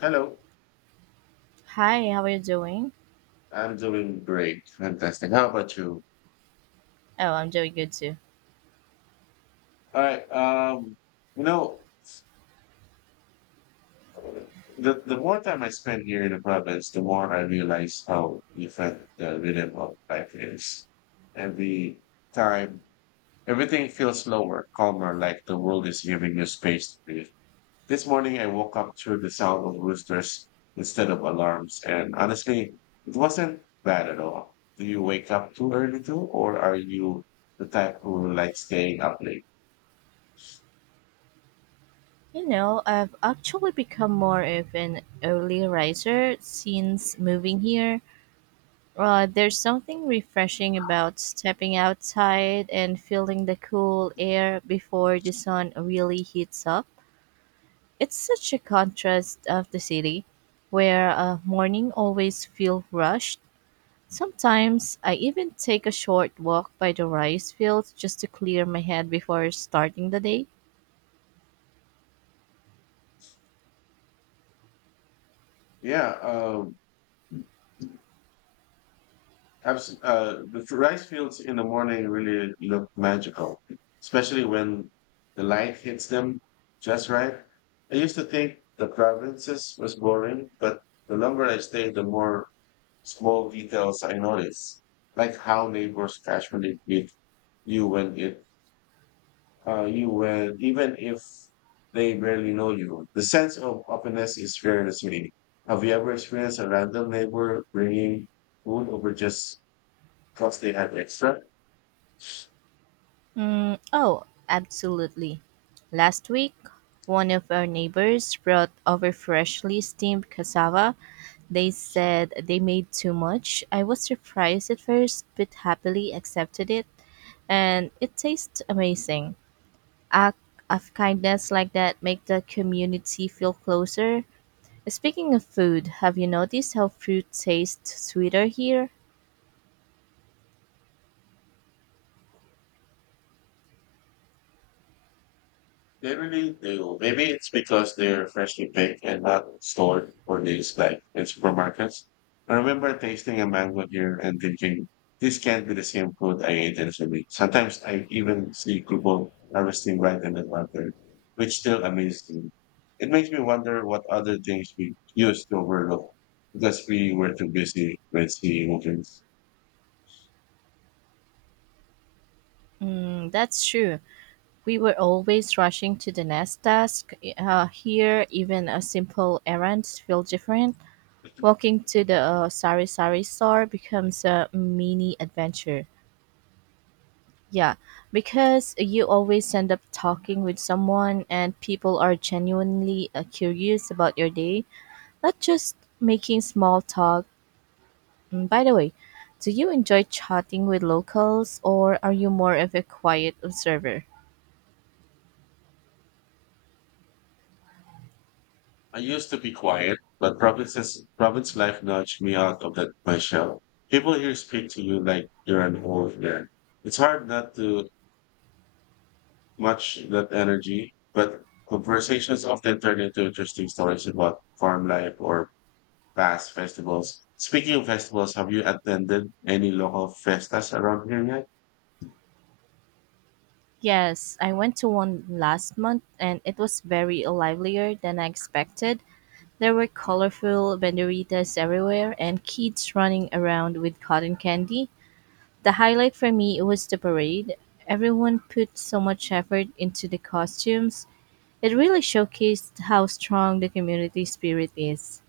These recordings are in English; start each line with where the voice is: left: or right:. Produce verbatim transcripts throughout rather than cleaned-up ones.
left: Hello.
right: Hi, how are you doing?
left: I'm doing great. Fantastic. How about you?
right: Oh, I'm doing good too.
left: All right. Um, you know, the the more time I spend here in the province, the more I realize how different the rhythm of life is. Every time, everything feels slower, calmer, like the world is giving you space to breathe. This morning I woke up to the sound of roosters instead of alarms, and honestly, it wasn't bad at all. Do you wake up too early too, or are you the type who likes staying up late?
right: You know, I've actually become more of an early riser since moving here. Uh, there's something refreshing about stepping outside and feeling the cool air before the sun really heats up. It's such a contrast of the city, where uh, morning always feel rushed. Sometimes I even take a short walk by the rice fields just to clear my head before starting the day.
left: Yeah, um, abs- uh, the rice fields in the morning really look magical, especially when the light hits them just right. I used to think the provinces was boring, but the longer I stayed, the more Small details I notice, like how neighbors casually greet you when it uh, you when even if they barely know you. The sense of openness is very misleading. Have you ever experienced a random neighbor bringing food over just because they have extra?
right: Mm, oh, absolutely. Last week, one of our neighbors brought over freshly steamed cassava. They said they made too much. I was surprised at first, but happily accepted it, and it tastes amazing. Act of kindness like that make the community feel closer. Speaking of food, have you noticed how fruit tastes sweeter here?
left: Generally, They really Maybe it's because they're freshly picked and not stored for days like in supermarkets. I remember tasting a mango here and thinking, this can't be the same food I ate initially. Sometimes I even see people harvesting right in the water, which still amazes me. It makes me wonder what other things we used to overlook because we were too busy with seeing movies.
right: Mm, that's true. We were always rushing to the next task. Uh, here, even a simple errand feels different. Walking to the uh, sari sari store becomes a mini adventure. Yeah, because you always end up talking with someone, and people are genuinely uh, curious about your day, not just making small talk. Mm, by the way, do you enjoy chatting with locals, or are you more of a quiet observer?
left: I used to be quiet, but province's province life nudged me out of that my shell. People here speak to you like you're an old man. It's hard not to match that energy, but conversations often turn into interesting stories about farm life or past festivals. Speaking of festivals, have you attended any local festas around here yet?
right: Yes, I went to one last month and it was very livelier than I expected. There were colorful banderitas everywhere and kids running around with cotton candy. The highlight for me was the parade. Everyone put so much effort into the costumes. It really showcased how strong the community spirit is.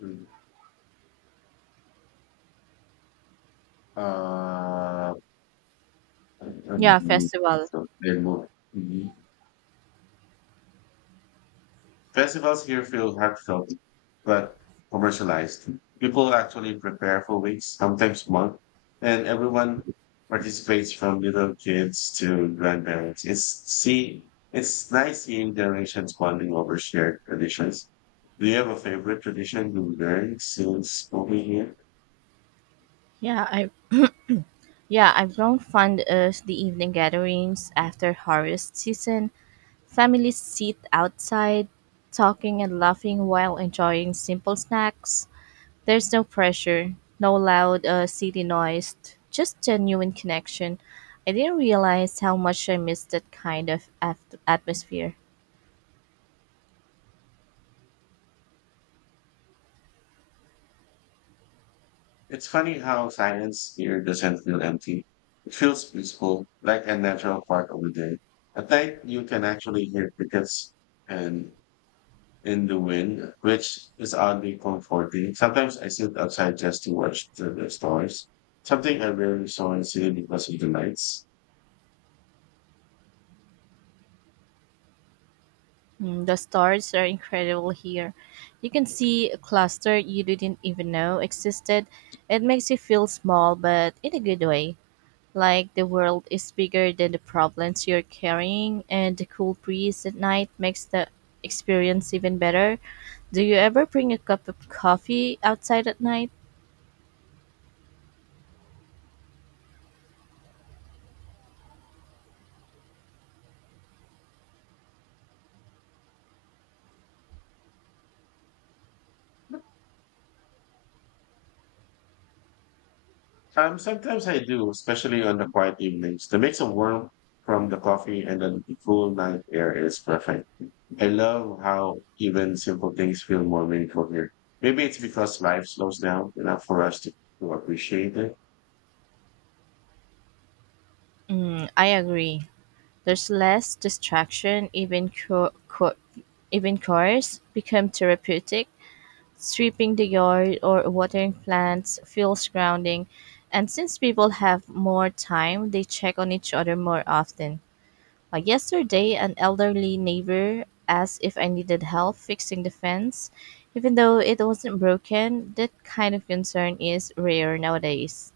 left: Mm. Uh,
right: Yeah,
left: um,
right: festival.
left: so, they moved. Festivals here feel heartfelt but commercialized. People actually prepare for weeks, sometimes months, and everyone participates from little kids to grandparents. It's see it's nice seeing generations bonding over shared traditions. Do you have a favorite tradition you learned since moving here?
right: Yeah, I yeah, I've grown fond of the evening gatherings after harvest season. Families sit outside, talking and laughing while enjoying simple snacks. There's no pressure, no loud uh, city noise, just genuine connection. I didn't realize how much I missed that kind of at- atmosphere.
left: It's funny how silence here doesn't feel empty. It feels peaceful, like a natural part of the day. At night, you can actually hear crickets and in the wind, which is oddly comforting. Sometimes I sit outside just to watch the, the stars, something I rarely saw in city because of the lights.
right: Mm, the stars are incredible here. You can see a cluster you didn't even know existed. It makes you feel small, but in a good way. Like the world is bigger than the problems you're carrying, and the cool breeze at night makes the experience even better. Do you ever bring a cup of coffee outside at night?
left: Um, sometimes I do, especially on the quiet evenings. The mix of warmth from the coffee and then the cool night air is perfect. I love how even simple things feel more meaningful here. Maybe it's because life slows down enough for us to, to appreciate it.
right: Mm, I agree. There's less distraction, even co- co- even chores become therapeutic. Sweeping the yard or watering plants feels grounding, and since people have more time, they check on each other more often. Uh, yesterday, an elderly neighbor asked if I needed help fixing the fence, even though it wasn't broken. That kind of concern is rare nowadays.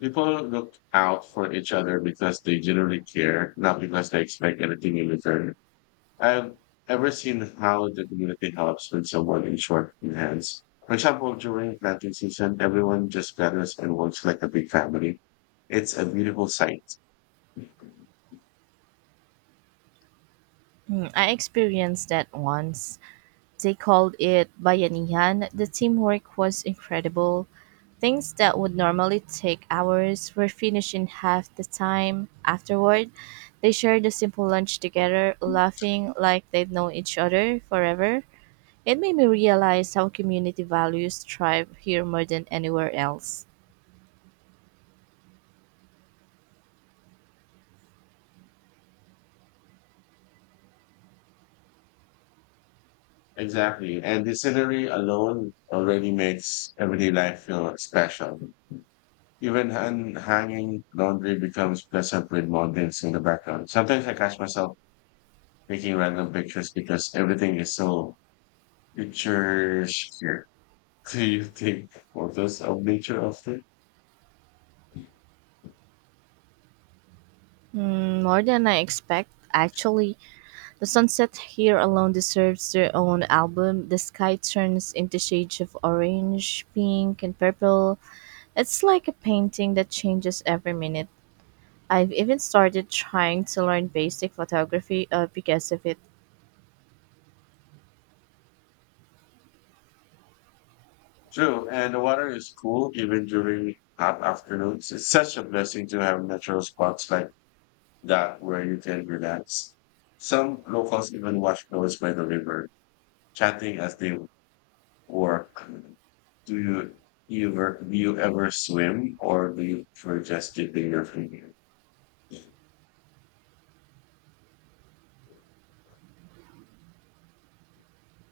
left: People look out for each other because they generally care, not because they expect anything in return. I've ever seen how the community helps when someone in short in hands. For example, during planting season, everyone just gathers and works like a big family. It's a beautiful sight.
right: Hmm, I experienced that once. They called it bayanihan. The teamwork was incredible. Things that would normally take hours were finished in half the time. Afterward, they shared a simple lunch together, laughing like they'd known each other forever. It made me realize how community values thrive here more than anywhere else.
left: Exactly. And the scenery alone already makes everyday life feel special. Even un- hanging laundry becomes pleasant with mountains in the background. Sometimes I catch myself taking random pictures because everything is so pictures here. Do you take photos of nature often?
right: Mm, more than I expect, actually. The sunset here alone deserves their own album. The sky turns into shades of orange, pink, and purple. It's like a painting that changes every minute. I've even started trying to learn basic photography uh, because of it.
left: True, and the water is cool even during hot afternoons. It's such a blessing to have natural spots like that where you can relax. Some locals even wash clothes by the river, chatting as they work. Do you ever do you ever swim or do you prefer just dipping your feet?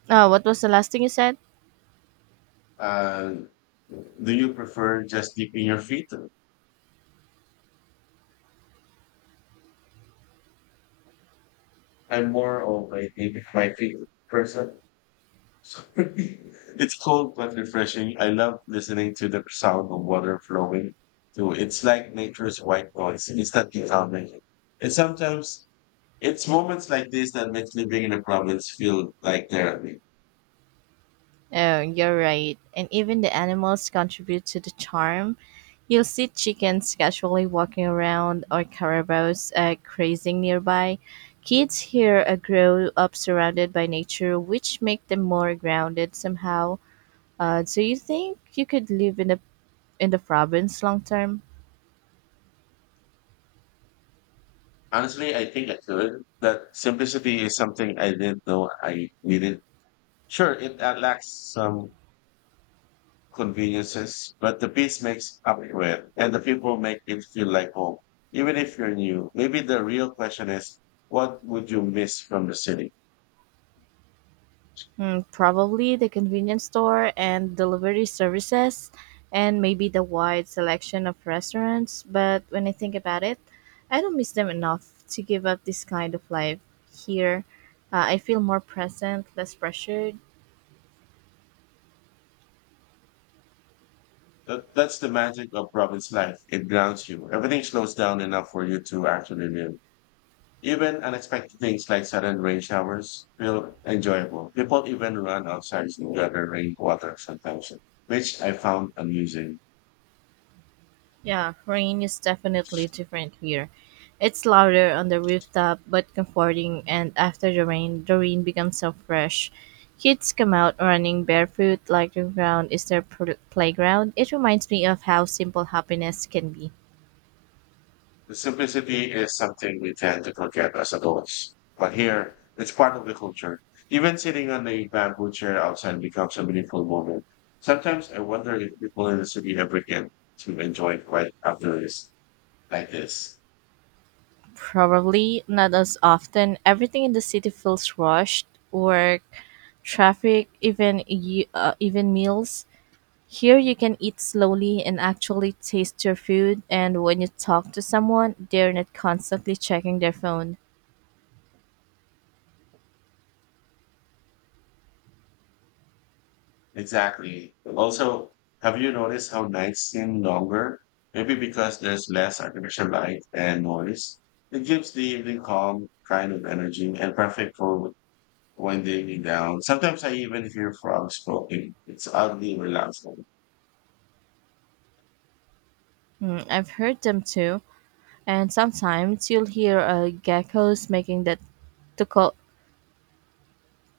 right: Uh, what was the last thing you said?
left: Uh, do you prefer just dipping your feet? I'm more of a dip my feet person. It's cold but refreshing. I love listening to the sound of water flowing through. It's like nature's white noise, instantly calming. And sometimes it's moments like this that makes living in the province feel like therapy.
right: Oh, you're right. And even the animals contribute to the charm. You'll see chickens casually walking around or carabaos uh, grazing nearby. Kids here uh, grow up surrounded by nature, which make them more grounded somehow. Uh, do you think you could live in the in the province long term?
left: Honestly, I think I could. That simplicity is something I didn't know I needed. Sure, it uh, lacks some conveniences, but the piece makes up for it, and the people make it feel like home, even if you're new. Maybe the real question is, what would you miss from the city?
right: Mm, probably the convenience store and delivery services, and maybe the wide selection of restaurants. But when I think about it, I don't miss them enough to give up this kind of life here. Uh, I feel more present, less pressured.
left: That, that's the magic of province life. It grounds you. Everything slows down enough for you to actually live. Even unexpected things like sudden rain showers feel enjoyable. People even run outside to gather rainwater sometimes, which I found amusing.
right: Yeah, rain is definitely different here. It's louder on the rooftop but comforting, and after the rain, the rain becomes so fresh. Kids come out running barefoot like the ground is their pl- playground. It reminds me of how simple happiness can be.
left: The simplicity is something we tend to forget as adults, but here it's part of the culture. Even sitting on a bamboo chair outside becomes a meaningful moment. Sometimes I wonder if people in the city ever get to enjoy quiet after this, like this.
right: Probably not as often. Everything in the city feels rushed work, traffic, even, y- uh, even meals. Here you can eat slowly and actually taste your food, and when you talk to someone, they're not constantly checking their phone.
left: Exactly. Also, have you noticed how nights seem longer? Maybe because there's less artificial light and noise. It gives the evening calm kind of energy and perfect for winding down. Sometimes I even hear frogs croaking. It's oddly relaxing.
right: Mm, I've heard them too, and sometimes you'll hear uh, geckos making that tuko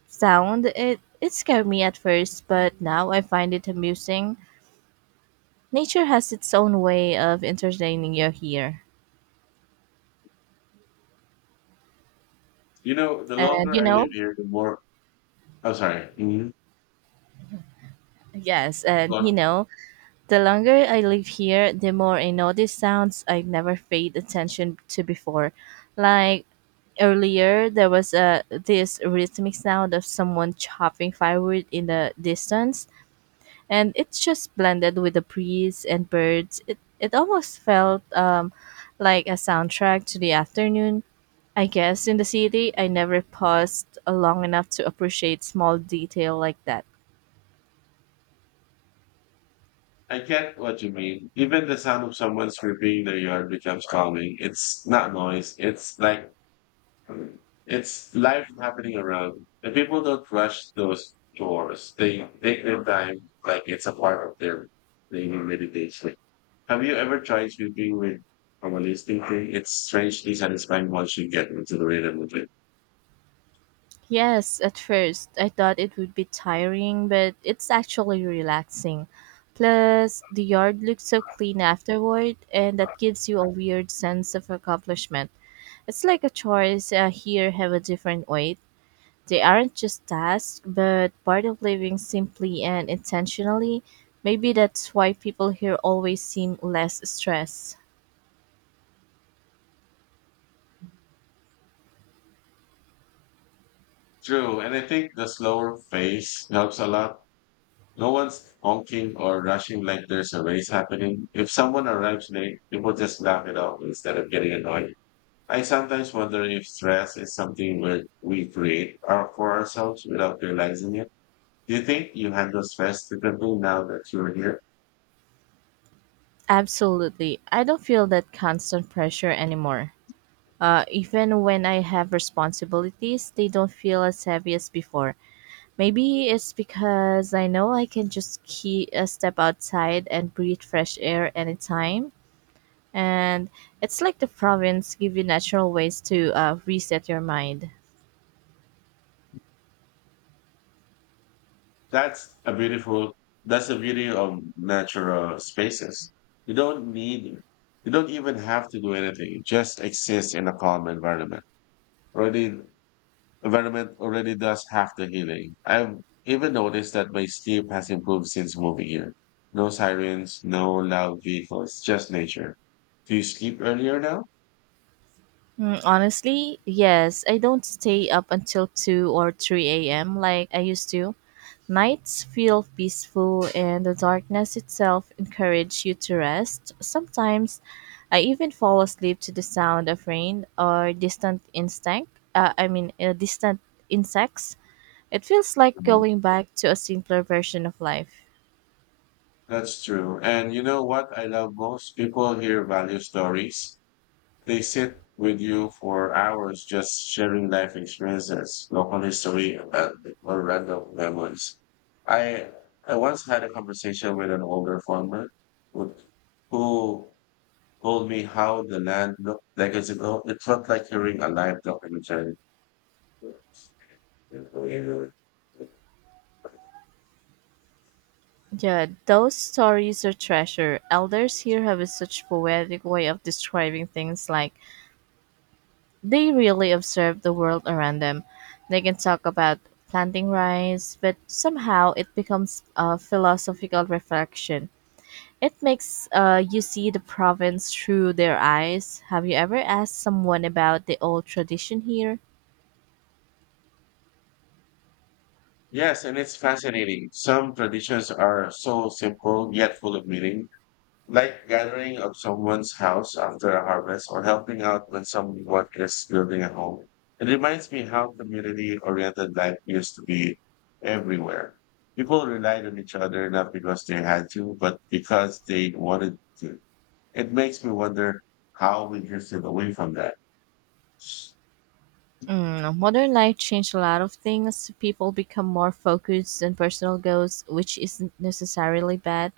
right: sound. It it scared me at first, but now I find it amusing. Nature has its own way of entertaining you here,
left: You know, the
right: and
left: longer
right: you
left: I
right: know,
left: live here, the more. I'm sorry. Hmm.
right: yes, and you
left: Look,
right: know, the longer I live here, the more I notice sounds I've never paid attention to before. Like earlier, there was a this rhythmic sound of someone chopping firewood in the distance, and it just blended with the breeze and birds. It it almost felt um, like a soundtrack to the afternoon. I guess in the city, I never paused uh, long enough to appreciate small detail like that.
left: I get what you mean. Even the sound of someone sweeping their yard becomes calming. It's not noise. It's like it's life happening around. And people don't rush those doors. They take their time like it's a part of their daily meditation. Have you ever tried sleeping with from a listening thing? It's strangely satisfying once you get into the rhythm of it.
right: Yes, at first I thought it would be tiring, but it's actually relaxing. Plus, the yard looks so clean afterward, and that gives you a weird sense of accomplishment. It's like a chores uh, here have a different weight. They aren't just tasks, but part of living simply and intentionally. Maybe that's why people here always seem less stressed.
left: True, and I think the slower pace helps a lot. No one's honking or rushing like there's a race happening. If someone arrives late, people just laugh it off instead of getting annoyed. I sometimes wonder if stress is something we, we create our, for ourselves without realizing it. Do you think you handle stress differently now that you're here?
right: Absolutely. I don't feel that constant pressure anymore. Uh, even when I have responsibilities, they don't feel as heavy as before. Maybe it's because I know I can just key, uh, step outside and breathe fresh air anytime. And it's like the province give you natural ways to uh, reset your mind.
left: That's a beautiful, that's the beauty of natural spaces. You don't need, you don't even have to do anything. You just exist in a calm environment. Already Environment already does half the healing. I've even noticed that my sleep has improved since moving here. No sirens, no loud vehicles, just nature. Do you sleep earlier now?
right: Mm, honestly, yes. I don't stay up until two or three a m like I used to. Nights feel peaceful, and the darkness itself encourages you to rest. Sometimes I even fall asleep to the sound of rain or distant instinct. Uh, I mean, uh, distant insects. It feels like
left: Mhm.
right: going back to a simpler version of life.
left: That's true. And you know what I love most? People here value stories. They sit with you for hours just sharing life experiences, local history, and or random memories. I I once had a conversation with an older farmer who who told me how the land looked decades ago. It felt like hearing a live documentary.
right: Yeah, those stories are treasure. Elders here have a such poetic way of describing things like they really observe the world around them. They can talk about planting rice, but somehow it becomes a philosophical reflection. It makes uh, you see the province through their eyes. Have you ever asked someone about the old tradition here?
left: Yes, and it's fascinating. Some traditions are so simple yet full of meaning, like gathering of someone's house after a harvest or helping out when someone is building a home. It reminds me how community-oriented life used to be everywhere. People relied on each other not because they had to, but because they wanted to. It makes me wonder how we drifted away from that.
right: Mm, modern life changed a lot of things. People become more focused on personal goals, which isn't necessarily bad,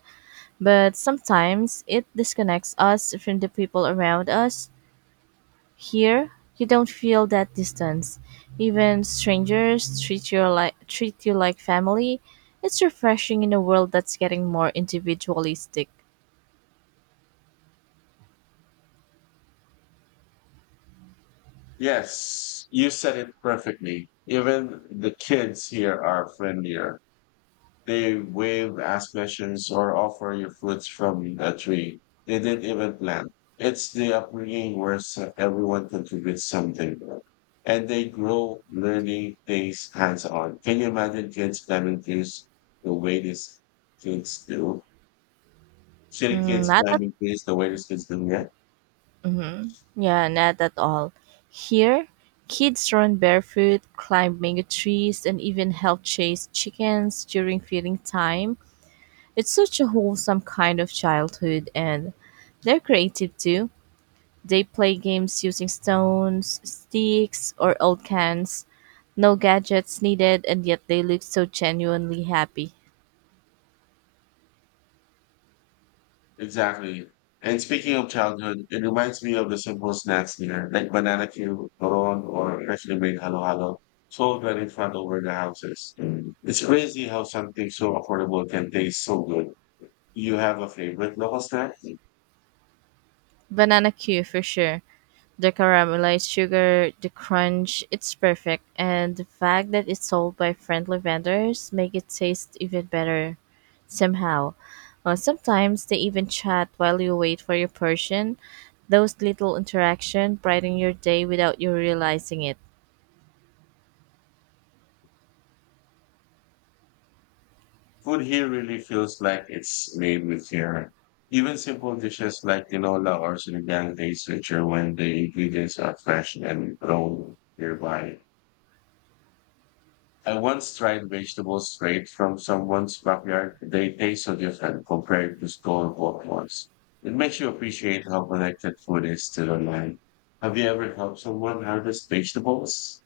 right: but sometimes it disconnects us from the people around us. Here, you don't feel that distance. Even strangers treat you like treat you like family. It's refreshing in a world that's getting more individualistic.
left: Yes, you said it perfectly. Even the kids here are friendlier. They wave, ask questions, or offer you fruits from the tree. They didn't even plant. It's the upbringing where s- everyone contributes something, and they grow learning things hands on. Can you imagine kids climbing trees the way these kids do? City
right: Mm,
left: kids
right: not at,
left: climbing trees the way these kids do? Yeah.
right: hmm Yeah, not at all. Here, kids run barefoot, climb mango trees, and even help chase chickens during feeding time. It's such a wholesome kind of childhood, and they're creative too. They play games using stones, sticks, or old cans. No gadgets needed, and yet they look so genuinely happy.
left: Exactly. And speaking of childhood, it reminds me of the simple snacks here, like banana cue, coron, or freshly made halo halo, sold right in front over the houses. It's crazy how something so affordable can taste so good. You have a favorite local snack?
right: Banana Q for sure. The caramelized sugar, the crunch, it's perfect, and the fact that it's sold by friendly vendors make it taste even better somehow. Uh, sometimes they even chat while you wait for your portion. Those little interaction brighten your day without you realizing it.
left: Food here really feels like it's made with care. Even simple dishes like tinola or sinigang taste richer when the ingredients are fresh and grown nearby. I once tried vegetables straight from someone's backyard. They taste so different compared to store-bought ones. It makes you appreciate how connected food is to the land. Have you ever helped someone harvest vegetables?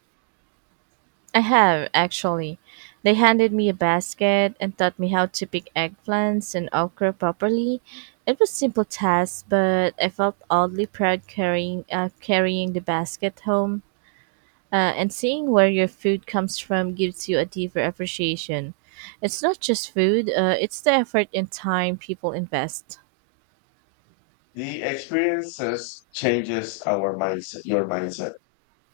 right: I have, actually. They handed me a basket and taught me how to pick eggplants and okra properly. It was simple task, but I felt oddly proud carrying uh, carrying the basket home. Uh, and seeing where your food comes from gives you a deeper appreciation. It's not just food; uh, it's the effort and time people invest.
left: The experiences changes our mindset, Your mindset.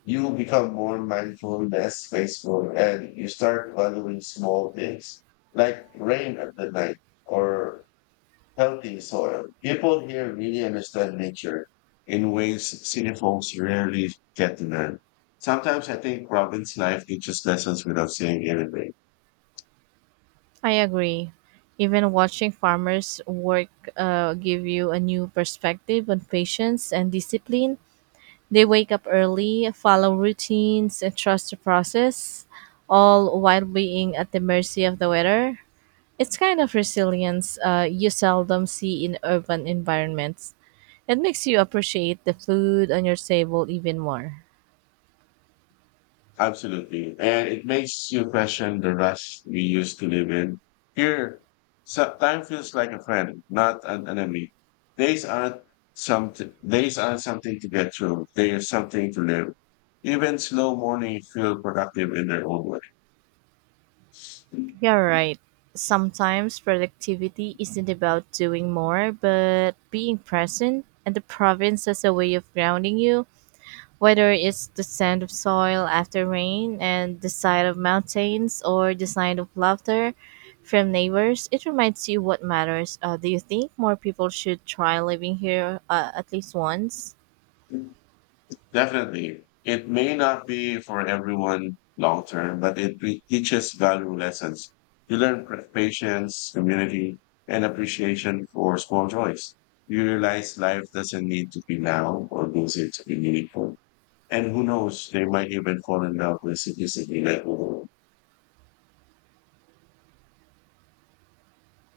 left: You become more mindful, less wasteful, and you start valuing small things like rain at the night or healthy soil. People here really understand nature in ways city folks rarely get to learn. Sometimes I think province life teaches lessons without saying anything.
right: I agree. Even watching farmers work uh, give you a new perspective on patience and discipline. They wake up early, follow routines, and trust the process, all while being at the mercy of the weather. It's kind of resilience uh, you seldom see in urban environments. It makes you appreciate the food on your table even more.
left: Absolutely. And it makes you question the rush we used to live in. Here, so time feels like a friend, not an enemy. Days aren't something, Days aren't something to get through. They are something to live. Even slow mornings feel productive in their own way.
right: You're right. Sometimes productivity isn't about doing more, but being present, and the province has a way of grounding you. Whether it's the scent of soil after rain and the sight of mountains or the sound of laughter from neighbors, it reminds you what matters. Uh, do you think more people should try living here uh, at least once?
left: Definitely. It may not be for everyone long term, but it re- teaches valuable lessons. You learn pr- patience, community, and appreciation for small joys. You realize life doesn't need to be loud or busy to be meaningful. And who knows, they might even fall in love with simplicity. Like,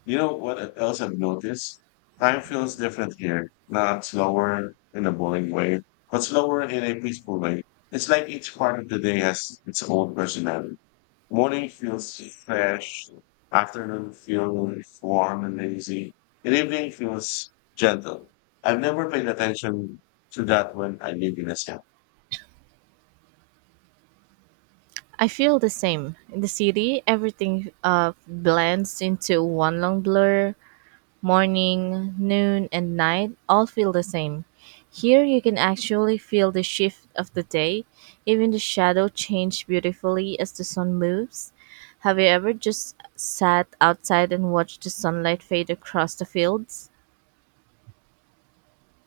left: You know what else I've noticed? Time feels different here, not slower in a boring way, but slower in a peaceful way. It's like each part of the day has its own personality. Morning feels fresh, afternoon feels warm and lazy, and evening feels gentle. I've never paid attention to that when I live in a cell.
right: I feel the same. In the city, everything uh, blends into one long blur. Morning, noon, and night all feel the same. Here you can actually feel the shift of the day, even the shadow change beautifully as the sun moves. Have you ever just sat outside and watched the sunlight fade across the fields?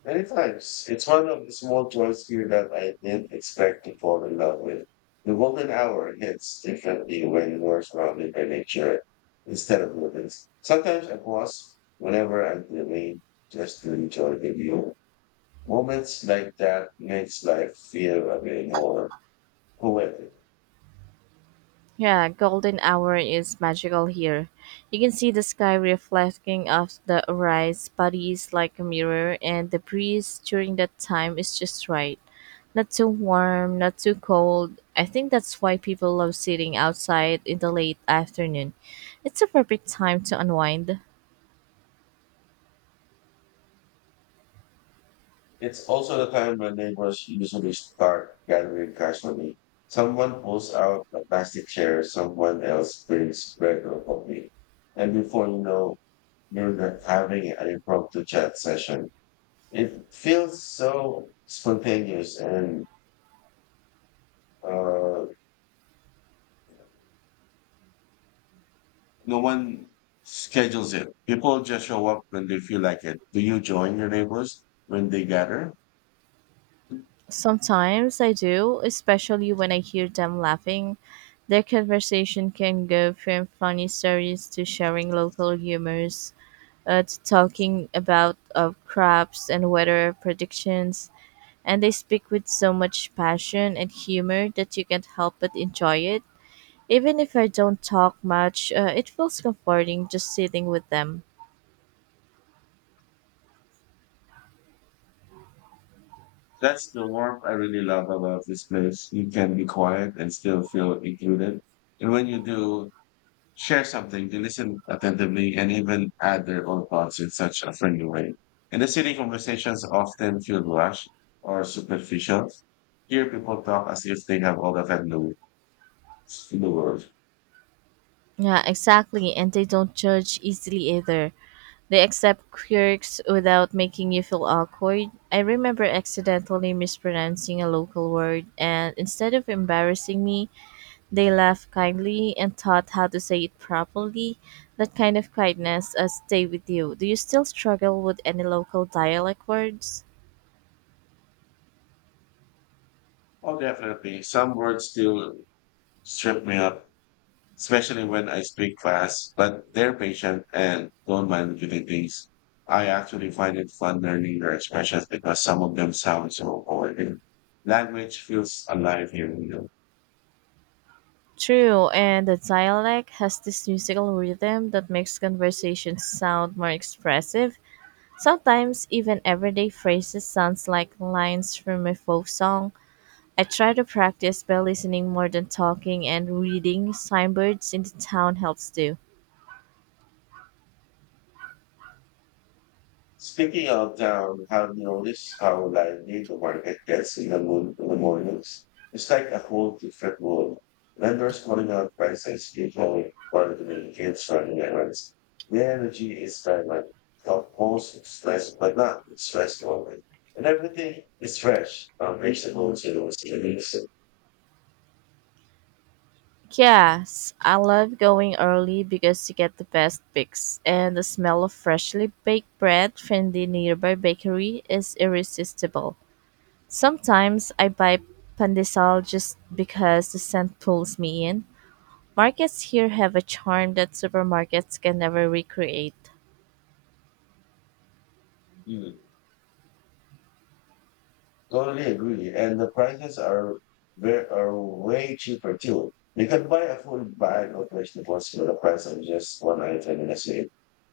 left: Many times, it's one of the small joys here that I didn't expect to fall in love with. The golden hour hits differently when you're surrounded by nature instead of buildings. Sometimes I pause whenever I'm feeling just to enjoy the view. Moments like that makes life feel a bit more correct.
right: Yeah, golden hour is magical here. You can see the sky reflecting off the rice bodies like a mirror, and the breeze during that time is just right. Not too warm, not too cold. I think that's why people love sitting outside in the late afternoon. It's a perfect time to unwind.
left: It's also the time when neighbors usually start gathering cash money. Someone pulls out a plastic chair, someone else brings bread or coffee. And before you know, you're not having an impromptu chat session. It feels so spontaneous and uh, no one schedules it. People just show up when they feel like it. Do you join your neighbors when they gather?
right: Sometimes I do, especially when I hear them laughing. Their conversation can go from funny stories to sharing local humors, uh, to talking about uh, crops and weather predictions, and they speak with so much passion and humor that you can't help but enjoy it. Even if I don't talk much, uh, it feels comforting just sitting with them.
left: That's the warmth I really love about this place. You can be quiet and still feel included. And when you do share something, they listen attentively and even add their own thoughts in such a friendly way. In the city, conversations often feel rushed or superficial. Here, people talk as if they have all the time in the in the world.
right: Yeah, exactly, and they don't judge easily either. They accept quirks without making you feel awkward. I remember accidentally mispronouncing a local word, and instead of embarrassing me, they laughed kindly and taught how to say it properly. That kind of kindness uh, stay with you. Do you still struggle with any local dialect words?
left: Oh, definitely. Some words still trip me up, especially when I speak fast, but they're patient and don't mind giving things. I actually find it fun learning their expressions because some of them sound so boring. Language feels alive here. you know.
right: True, and the dialect has this musical rhythm that makes conversations sound more expressive. Sometimes even everyday phrases sounds like lines from a folk song. I try to practice by listening more than talking and reading signboards in the town helps too.
left: Speaking of town, have you noticed how lively the market gets in the, moon, in the mornings? It's like a whole different world. Vendors calling out prices, people bargaining, kids running errands. The energy is vibrant, most stress, but not it's stressful. And everything is fresh, conversations, and it was amazing.
right: Yes, I love going early because you get the best picks, and the smell of freshly baked bread from the nearby bakery is irresistible. Sometimes I buy pandesal just because the scent pulls me in. Markets here have a charm that supermarkets can never recreate.
left: Totally agree. And the prices are very, are way cheaper too. You can buy a full bag of vegetables for the price of just one item in a sale.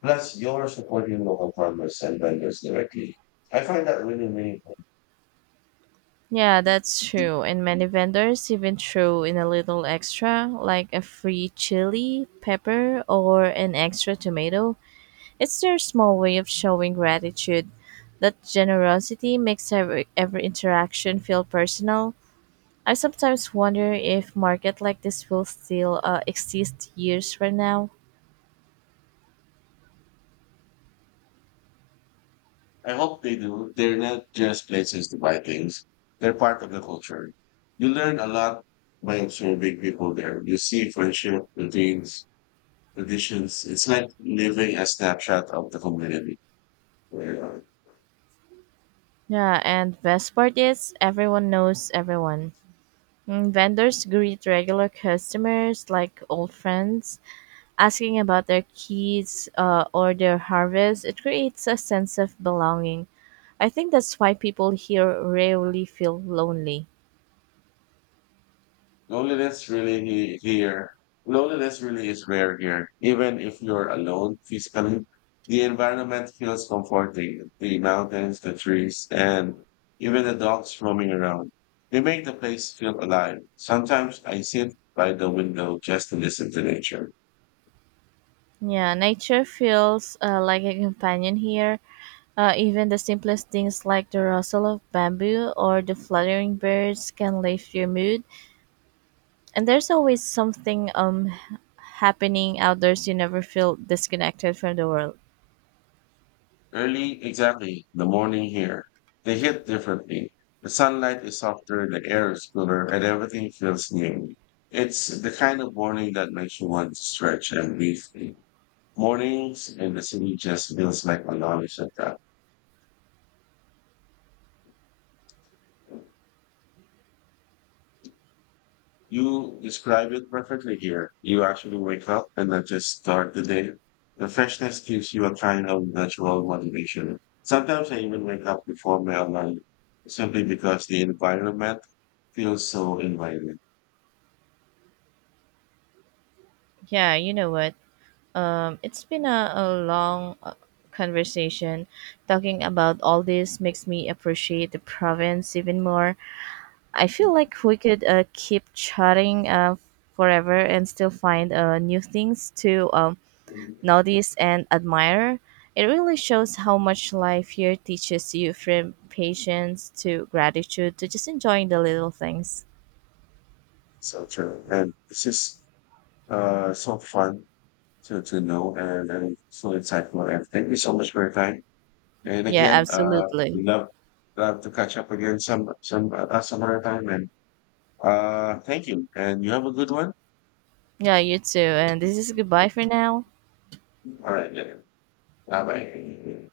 left: Plus, you're supporting local farmers and vendors directly. I find that really meaningful.
right: Yeah, that's true. And many vendors even throw in a little extra, like a free chili, pepper, or an extra tomato. It's their small way of showing gratitude. That generosity makes every, every interaction feel personal. I sometimes wonder if market like this will still uh, exist years from now.
left: I hope they do. They're not just places to buy things. They're part of the culture. You learn a lot by observing people there. You see friendship, routines, traditions. It's like living a snapshot of the community.
right: Yeah, and best part is everyone knows everyone. Mm, vendors greet regular customers like old friends, asking about their kids uh, or their harvest. It creates a sense of belonging. I think that's why people here rarely feel lonely.
left: Loneliness really here. Loneliness really is rare here. Even if you're alone physically, the environment feels comforting. The mountains, the trees, and even the dogs roaming around. They make the place feel alive. Sometimes I sit by the window just to listen to nature.
right: Yeah, nature feels uh, like a companion here. Uh, even the simplest things like the rustle of bamboo or the fluttering birds can lift your mood. And there's always something um happening outdoors you never feel disconnected from the world.
left: Early, exactly, the morning here. They hit differently. The sunlight is softer, the air is cooler, and everything feels new. It's the kind of morning that makes you want to stretch and breathe. Mornings in the city just feels like a non-stop. You describe it perfectly here. You actually wake up and then just start the day. The freshness gives you a kind of natural motivation. Sometimes I even wake up before my alarm simply because the environment feels so inviting.
right: Yeah, you know what? Um, it's been a, a long uh, conversation. Talking about all this makes me appreciate the province even more. I feel like we could uh, keep chatting uh, forever and still find uh, new things to um,
left: Mm-hmm.
right: notice and admire. It really shows how much life here teaches you from patience to gratitude to just enjoying the little things.
left: So true. And this is uh, so fun to to know and, and so insightful. And thank you so much for your time. And
right: Yeah,
left: again, uh, we
right: absolutely.
left: love love to catch up again some some uh, some other time. And uh, thank you. And you have a good one.
right: Yeah, you too. And this is goodbye for now.
left: All right. Bye bye.